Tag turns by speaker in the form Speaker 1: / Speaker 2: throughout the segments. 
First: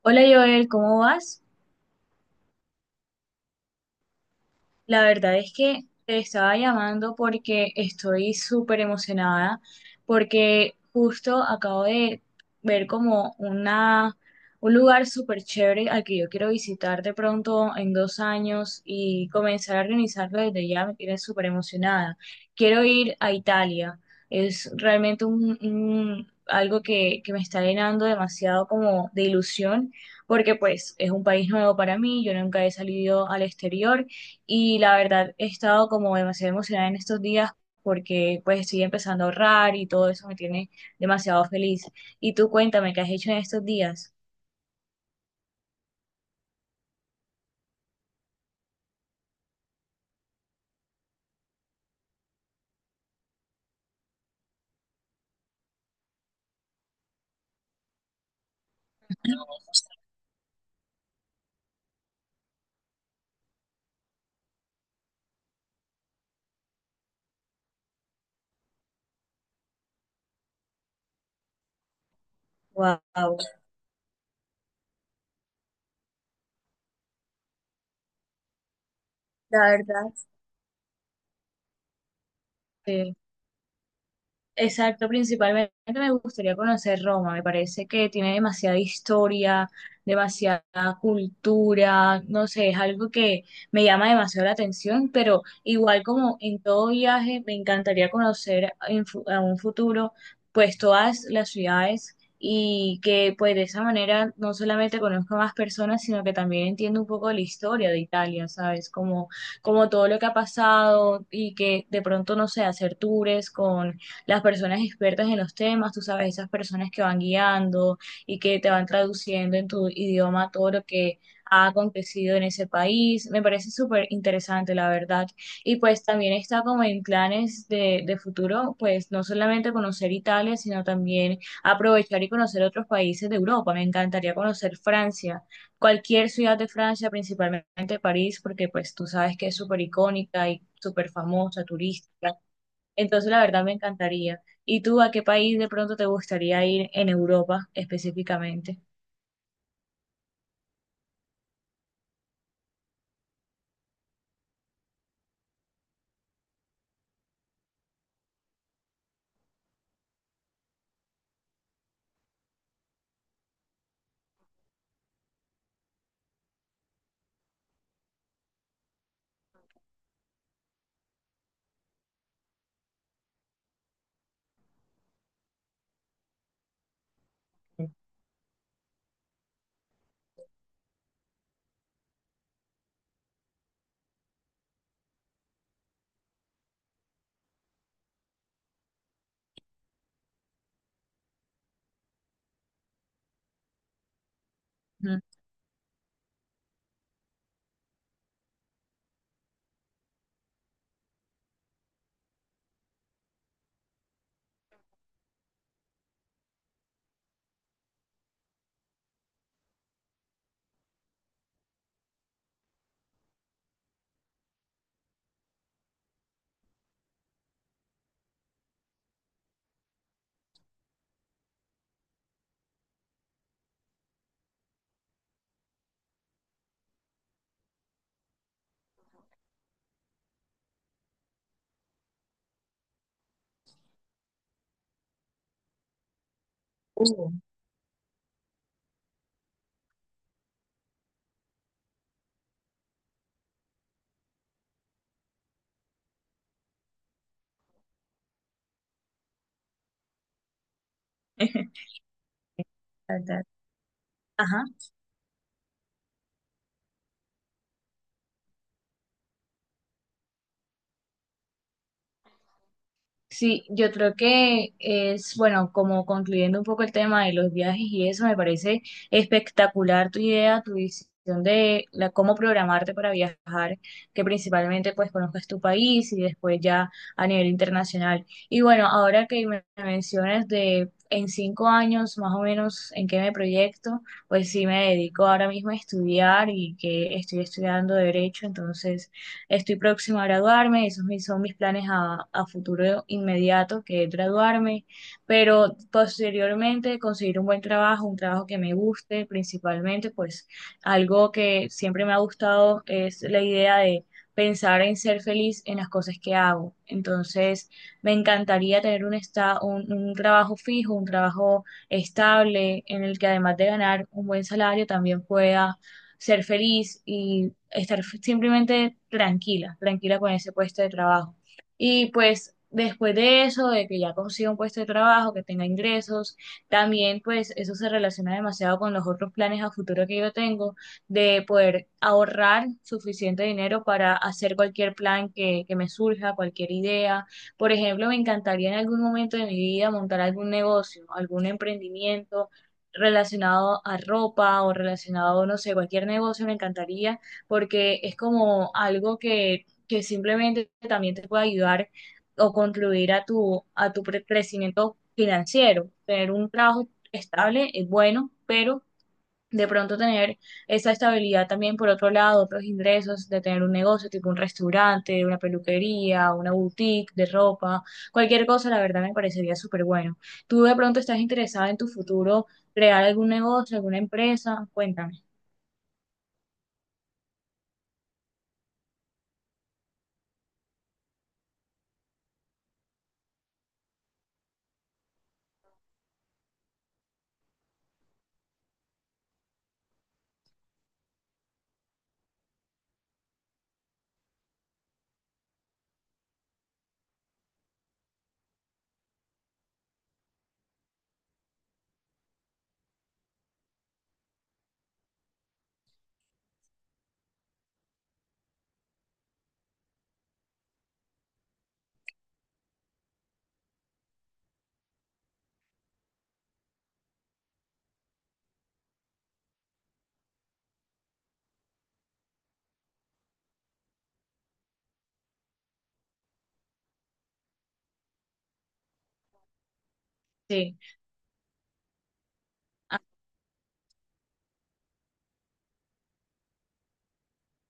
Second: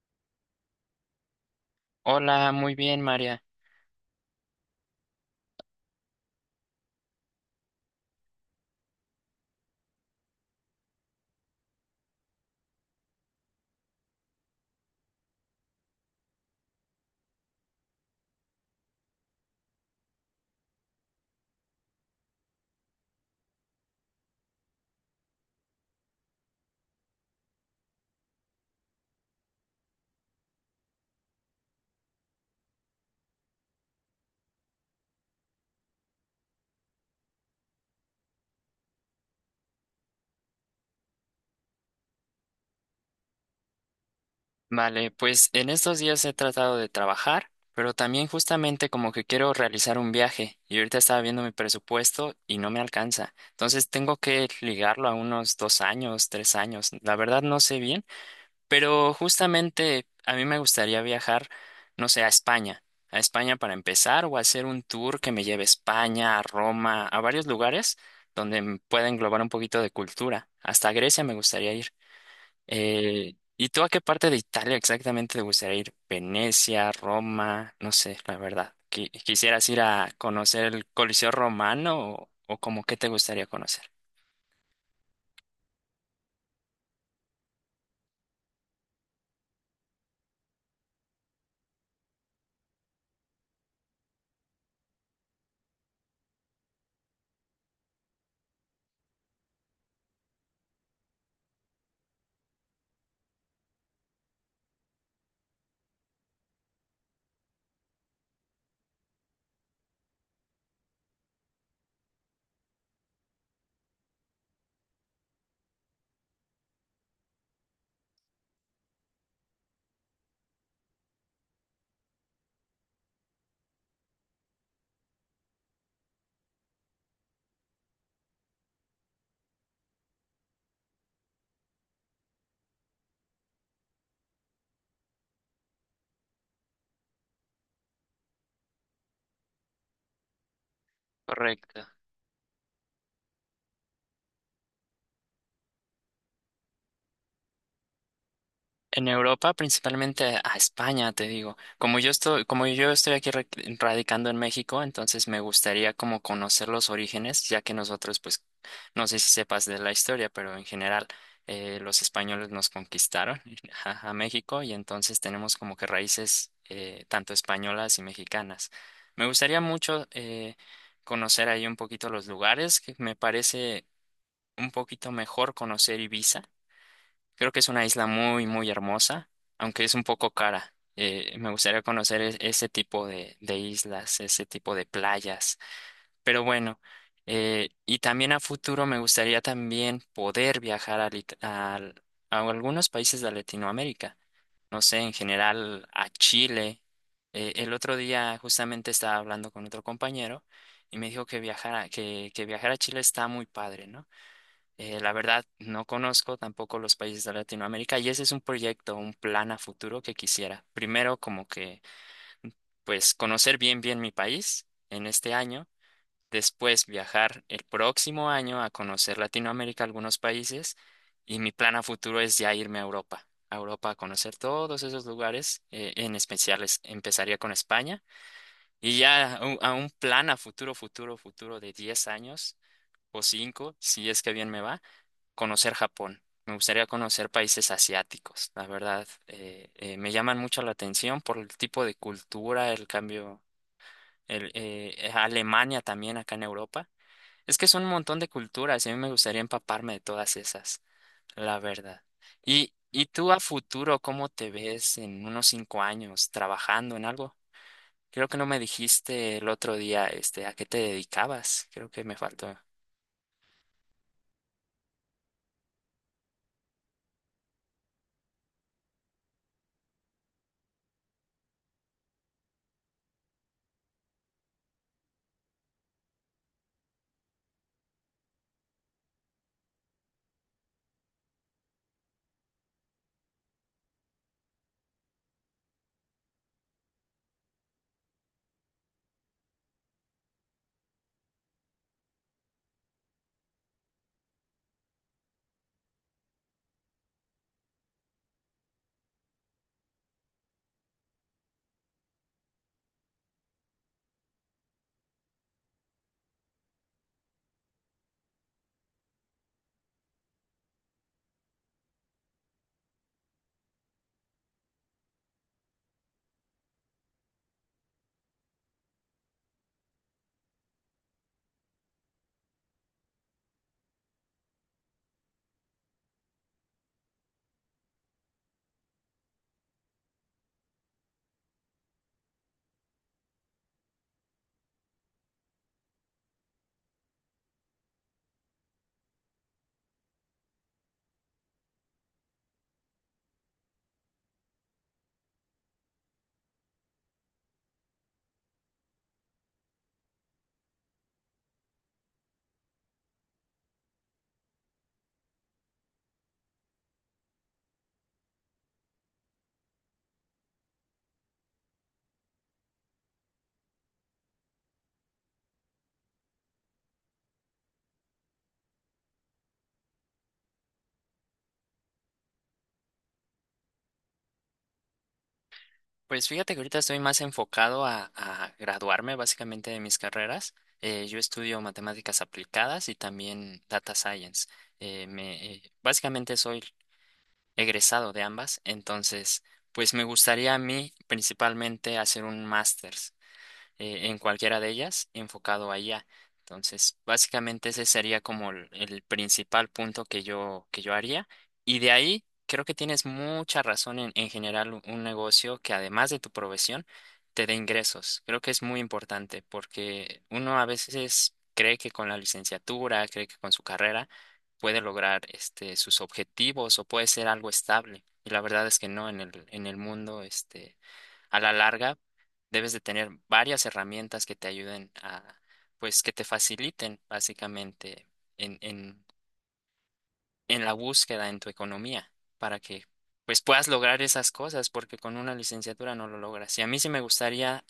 Speaker 1: Hola Joel, ¿cómo vas?
Speaker 2: Hola, muy bien, María.
Speaker 1: La verdad es que te estaba llamando porque estoy súper emocionada, porque justo acabo de ver un lugar súper chévere al que yo quiero visitar de pronto en 2 años y comenzar a organizarlo desde ya, me tiene súper emocionada. Quiero ir a Italia, es realmente algo que me está llenando demasiado como de ilusión, porque pues es un país nuevo para mí, yo nunca he salido al exterior. Y la verdad, he estado como demasiado emocionada en estos días porque pues estoy empezando a ahorrar y todo eso me tiene demasiado feliz. Y tú cuéntame, ¿qué has hecho en estos días?
Speaker 2: Vale, pues en estos días he tratado de trabajar, pero también justamente como que quiero realizar un viaje y ahorita estaba viendo mi presupuesto y no me alcanza. Entonces tengo que ligarlo a unos 2 años, 3 años. La verdad no sé bien, pero justamente a mí me gustaría viajar, no sé, a España. A España para empezar o hacer un tour que me lleve a España, a Roma, a varios lugares donde pueda englobar un poquito de cultura. Hasta Grecia me gustaría ir.
Speaker 1: Wow,
Speaker 2: ¿Y tú a qué parte de Italia exactamente te gustaría ir? Venecia, Roma, no sé, la verdad. ¿Quisieras
Speaker 1: la
Speaker 2: ir a
Speaker 1: verdad.
Speaker 2: conocer el Coliseo Romano o como qué te gustaría conocer?
Speaker 1: Exacto, principalmente me gustaría conocer Roma, me parece que tiene demasiada historia, demasiada cultura, no sé, es algo que me llama demasiado la atención, pero igual como en todo viaje, me encantaría conocer a un futuro pues todas las ciudades y que pues de esa manera no solamente conozco más personas, sino que también entiendo un poco la historia de Italia, ¿sabes? Como todo lo que ha pasado y que de pronto, no sé, hacer tours con las personas expertas en los temas, tú sabes, esas personas que van guiando y que te van traduciendo en tu idioma todo lo que ha acontecido en ese país. Me parece súper interesante, la verdad. Y pues también está como en planes de futuro, pues no solamente conocer Italia, sino también aprovechar y conocer otros países de Europa. Me encantaría conocer Francia, cualquier ciudad de Francia, principalmente París, porque pues tú sabes que es súper icónica y súper famosa,
Speaker 2: Correcto.
Speaker 1: turística. Entonces, la verdad me encantaría. ¿Y tú a qué país de pronto te gustaría ir en Europa específicamente?
Speaker 2: En Europa, principalmente a España, te digo. Como yo estoy aquí radicando en México, entonces me gustaría como conocer los orígenes, ya que nosotros, pues, no sé si sepas de la historia, pero en general los españoles nos conquistaron a México y entonces tenemos como que raíces tanto españolas y mexicanas. Me gustaría mucho conocer ahí un poquito los lugares, que me parece un poquito mejor conocer Ibiza. Creo que es una isla muy, muy hermosa, aunque es un poco cara. Me gustaría conocer ese tipo de islas, ese tipo de playas. Pero bueno, y también a futuro me gustaría también poder viajar a algunos países de Latinoamérica. No sé, en
Speaker 1: Ujú.
Speaker 2: general a Chile. El otro día justamente estaba hablando con otro compañero y me dijo que viajar a Chile está muy padre, ¿no? La verdad, no conozco tampoco los países de Latinoamérica y ese es un proyecto, un plan a futuro que quisiera. Primero, pues, conocer bien, bien mi país en este año. Después, viajar el próximo año a conocer Latinoamérica, algunos países. Y mi plan a futuro es ya irme a Europa, a Europa a conocer todos esos lugares. En especial, empezaría con España. Y ya a un plan a futuro, futuro, futuro de 10 años o 5 si es que bien me va conocer Japón. Me gustaría conocer
Speaker 1: Uh.
Speaker 2: países asiáticos, la verdad. Me llaman mucho la atención por el tipo de cultura, el cambio, Alemania también acá en Europa. Es que son un montón de culturas y a mí me gustaría empaparme de todas esas, la verdad. ¿Y
Speaker 1: Tal,
Speaker 2: tú a
Speaker 1: tal.
Speaker 2: futuro, ¿cómo te
Speaker 1: Ajá.
Speaker 2: ves en unos 5 años trabajando en algo? Creo que no me dijiste el otro día, este, a qué te dedicabas. Creo que me faltó.
Speaker 1: Sí, yo creo que es, bueno, como concluyendo un poco el tema de los viajes y eso, me parece espectacular tu idea, tu visión de la, cómo programarte para viajar, que principalmente pues conozcas tu país y después ya a nivel internacional. Y bueno, ahora que me mencionas de en 5 años más o menos en qué me proyecto, pues sí me dedico ahora mismo a estudiar y que estoy estudiando derecho, entonces estoy próxima a graduarme, esos son mis planes a futuro inmediato, que es graduarme, pero posteriormente conseguir un buen trabajo, un trabajo que me guste principalmente, pues algo que siempre me ha gustado es la idea de pensar en ser feliz en las cosas que hago. Entonces, me encantaría tener un trabajo fijo, un trabajo estable, en el que además de ganar un buen salario también pueda ser feliz y estar simplemente tranquila, tranquila con ese puesto de trabajo. Y pues después de eso, de que ya consiga un puesto de trabajo, que tenga ingresos, también pues eso se relaciona demasiado con los otros planes a futuro que yo tengo, de poder ahorrar suficiente dinero para hacer cualquier plan que me surja, cualquier idea. Por ejemplo, me encantaría en algún momento de mi vida montar algún negocio, algún emprendimiento relacionado a ropa o relacionado, no sé, cualquier negocio, me encantaría, porque es como algo que simplemente también te puede ayudar o contribuir a tu, a tu crecimiento financiero. Tener un trabajo estable es bueno, pero de pronto tener esa estabilidad también por otro lado, otros ingresos, de tener un negocio tipo un restaurante, una peluquería, una boutique de ropa, cualquier cosa, la verdad me parecería súper bueno. ¿Tú de pronto estás interesada en tu futuro crear algún negocio, alguna empresa? Cuéntame.
Speaker 2: Pues fíjate que ahorita estoy más enfocado a graduarme básicamente de mis carreras. Yo estudio matemáticas aplicadas y también data science. Básicamente soy egresado de ambas, entonces pues me gustaría a mí principalmente hacer un máster en cualquiera de ellas enfocado allá. Entonces, básicamente ese sería como el principal punto que que yo haría. Y de ahí, creo que tienes mucha razón en generar un negocio que además de tu profesión, te dé ingresos. Creo que es muy importante porque uno a veces cree que con la licenciatura, cree que con su carrera puede lograr este, sus objetivos o puede ser algo estable. Y la verdad es que no, en en el mundo, este, a la larga debes de tener varias herramientas que te ayuden a, pues, que te faciliten básicamente en, en, en la
Speaker 1: Sí.
Speaker 2: búsqueda en tu economía para que,
Speaker 1: Ah,
Speaker 2: pues, puedas lograr esas cosas, porque con una licenciatura no lo logras. Y a mí sí me gustaría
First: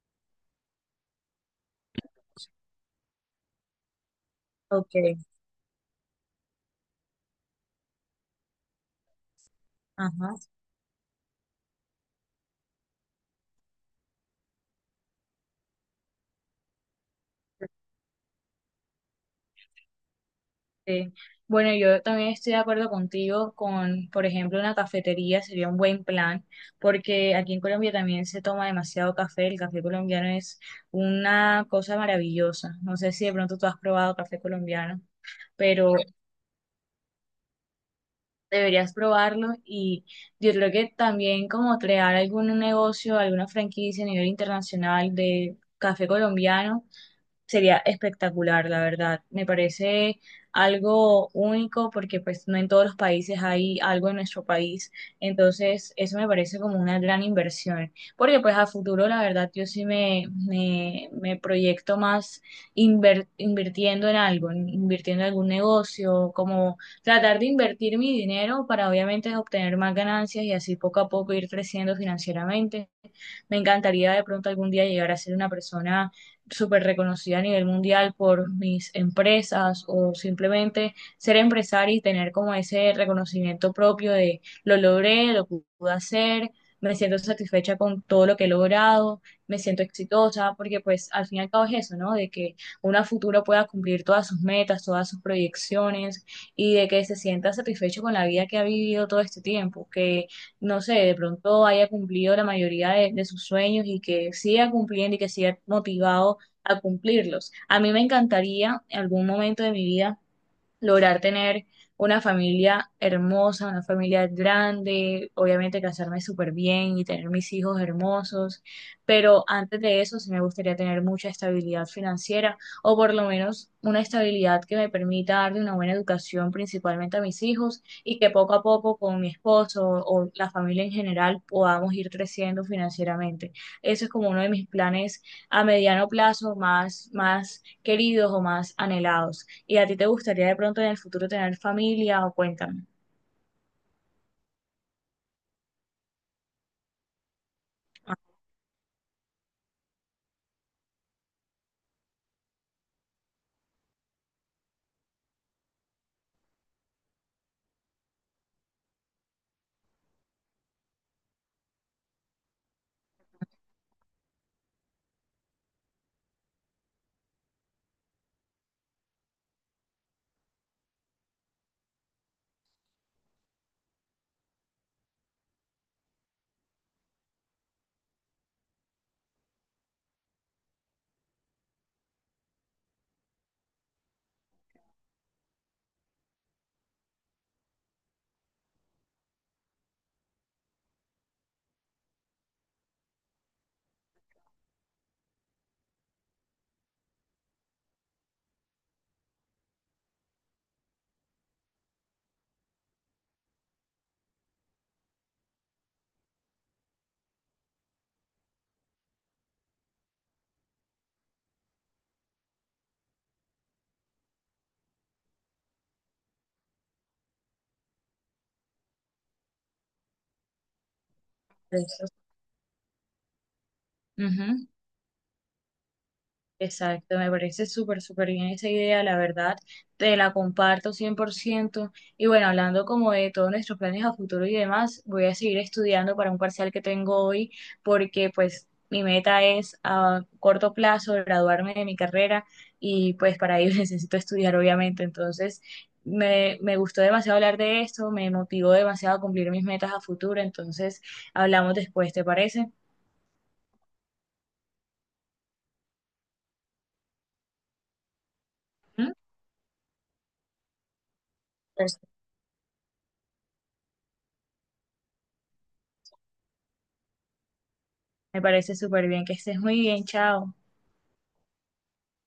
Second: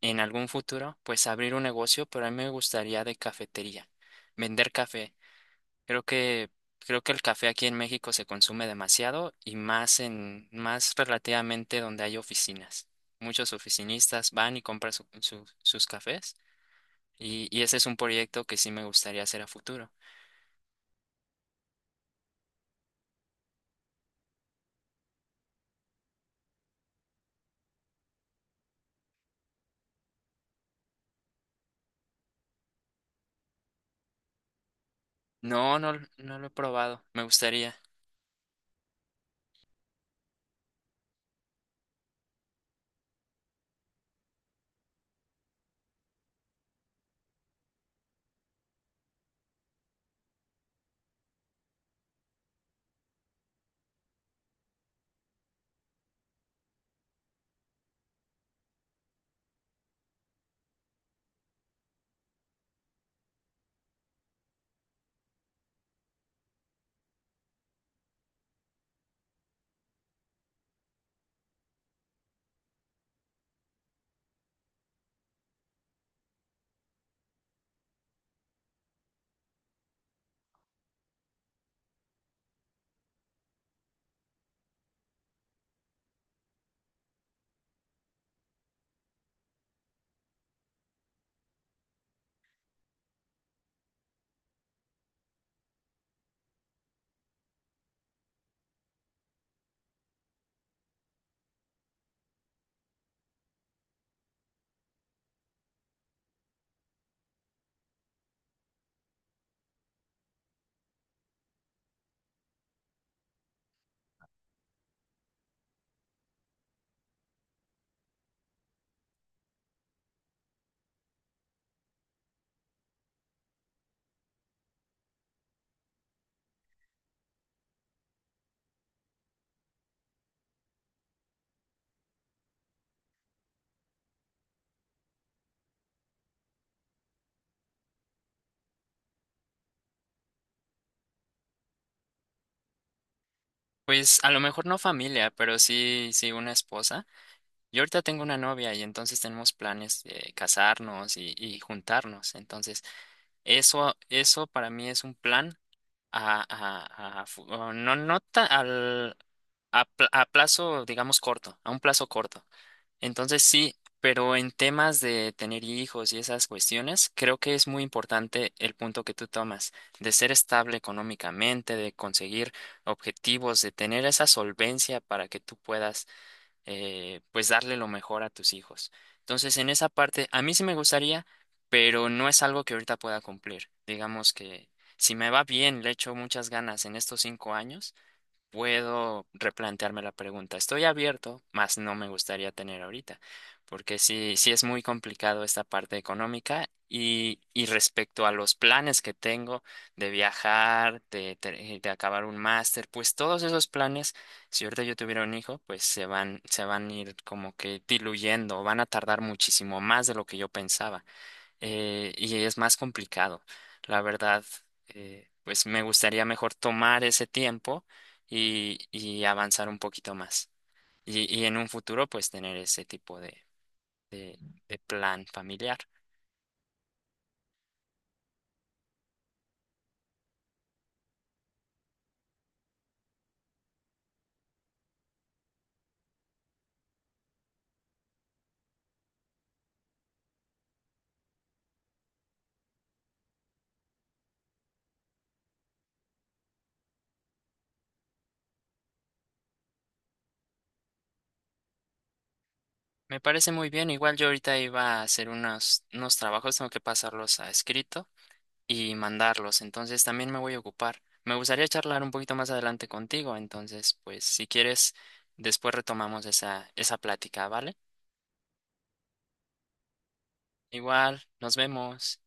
Speaker 2: en algún futuro, pues, abrir un negocio, pero a mí me gustaría de cafetería, vender café.
Speaker 1: ok.
Speaker 2: Creo que, Creo que el café aquí en México se consume demasiado y más
Speaker 1: Ajá.
Speaker 2: en, más relativamente donde hay oficinas. Muchos oficinistas van y compran sus cafés y ese es un proyecto que sí me gustaría hacer a futuro.
Speaker 1: Sí. Bueno, yo también estoy de acuerdo contigo con, por ejemplo, una cafetería sería un buen plan, porque aquí en Colombia también se toma demasiado café. El café colombiano es una cosa maravillosa. No sé si de pronto tú has probado café colombiano,
Speaker 2: No, no,
Speaker 1: pero
Speaker 2: no lo he probado, me gustaría.
Speaker 1: deberías probarlo y yo creo que también como crear algún negocio, alguna franquicia a nivel internacional de café colombiano sería espectacular, la verdad. Me parece algo único porque pues no en todos los países hay algo en nuestro país. Entonces, eso me parece como una gran inversión. Porque pues a futuro, la verdad, yo sí me proyecto más invirtiendo en algo, invirtiendo en algún negocio, como tratar de invertir mi dinero para obviamente obtener más ganancias y así poco a poco ir creciendo financieramente. Me encantaría de pronto algún día llegar a ser una persona súper reconocida a nivel mundial por mis empresas o simplemente ser empresaria y tener como ese reconocimiento propio de lo logré, lo pude hacer, me siento satisfecha con todo lo que he logrado, me siento exitosa, porque pues al fin y al cabo es eso, ¿no? De que una futura pueda cumplir todas sus metas, todas sus proyecciones y de que se sienta satisfecho con la vida que ha vivido todo este tiempo, que no sé, de pronto haya cumplido la mayoría de sus sueños y que siga cumpliendo y que siga motivado a cumplirlos. A mí me encantaría en algún momento de mi vida lograr tener una familia hermosa, una familia grande, obviamente casarme súper bien y tener mis hijos hermosos, pero antes de eso sí me gustaría tener mucha estabilidad financiera o por lo menos una estabilidad que me permita darle una buena educación principalmente a mis hijos y que poco a poco con mi esposo o la familia en general podamos ir creciendo financieramente. Eso es como uno de mis planes a mediano plazo más queridos o más anhelados. ¿Y a ti te gustaría de pronto en el futuro tener familia o cuéntame?
Speaker 2: Pues a lo mejor no familia, pero sí, sí una esposa. Yo ahorita
Speaker 1: Ah,
Speaker 2: tengo una novia y entonces tenemos planes de casarnos y juntarnos. Entonces, eso para mí es un plan a fu- o no, no ta- al, a, pl- a plazo, digamos, corto, a un plazo corto. Entonces sí, pero en temas de tener hijos y esas cuestiones, creo que es muy importante el punto que tú tomas, de ser estable económicamente, de conseguir objetivos, de tener esa solvencia para que tú puedas pues darle lo mejor a tus hijos. Entonces, en esa parte, a mí sí me gustaría, pero no es algo que ahorita pueda cumplir. Digamos que si me va bien, le echo muchas ganas en estos 5 años puedo replantearme la pregunta. Estoy abierto, mas no me gustaría tener ahorita, porque sí, sí es muy complicado esta parte económica y respecto a los planes que tengo de viajar, de acabar un máster, pues todos esos planes, si ahorita yo tuviera un hijo, pues se van a ir como que diluyendo, van a tardar muchísimo más de lo que yo pensaba y es más complicado. La verdad, pues me gustaría mejor tomar ese tiempo y avanzar un poquito más. Y en un
Speaker 1: de eso.
Speaker 2: futuro, pues tener ese tipo de,
Speaker 1: Ujú.
Speaker 2: de plan familiar.
Speaker 1: Exacto, me parece súper, súper bien esa idea, la verdad, te la comparto 100%. Y bueno, hablando como de todos nuestros planes a futuro y demás, voy a seguir estudiando para un parcial que tengo hoy, porque pues mi meta es a corto plazo graduarme de mi carrera y pues para ello necesito estudiar, obviamente. Entonces, me gustó demasiado hablar de esto, me motivó demasiado a cumplir mis metas a futuro, entonces hablamos después, ¿te parece?
Speaker 2: Me parece muy bien. Igual yo ahorita iba a hacer unos trabajos, tengo que pasarlos a escrito y
Speaker 1: ¿Mm?
Speaker 2: mandarlos. Entonces también me voy a ocupar. Me gustaría
Speaker 1: Pues,
Speaker 2: charlar un poquito más adelante contigo. Entonces, pues si quieres, después retomamos esa plática, ¿vale?
Speaker 1: me parece súper bien, que estés muy bien, chao.
Speaker 2: Igual, nos vemos.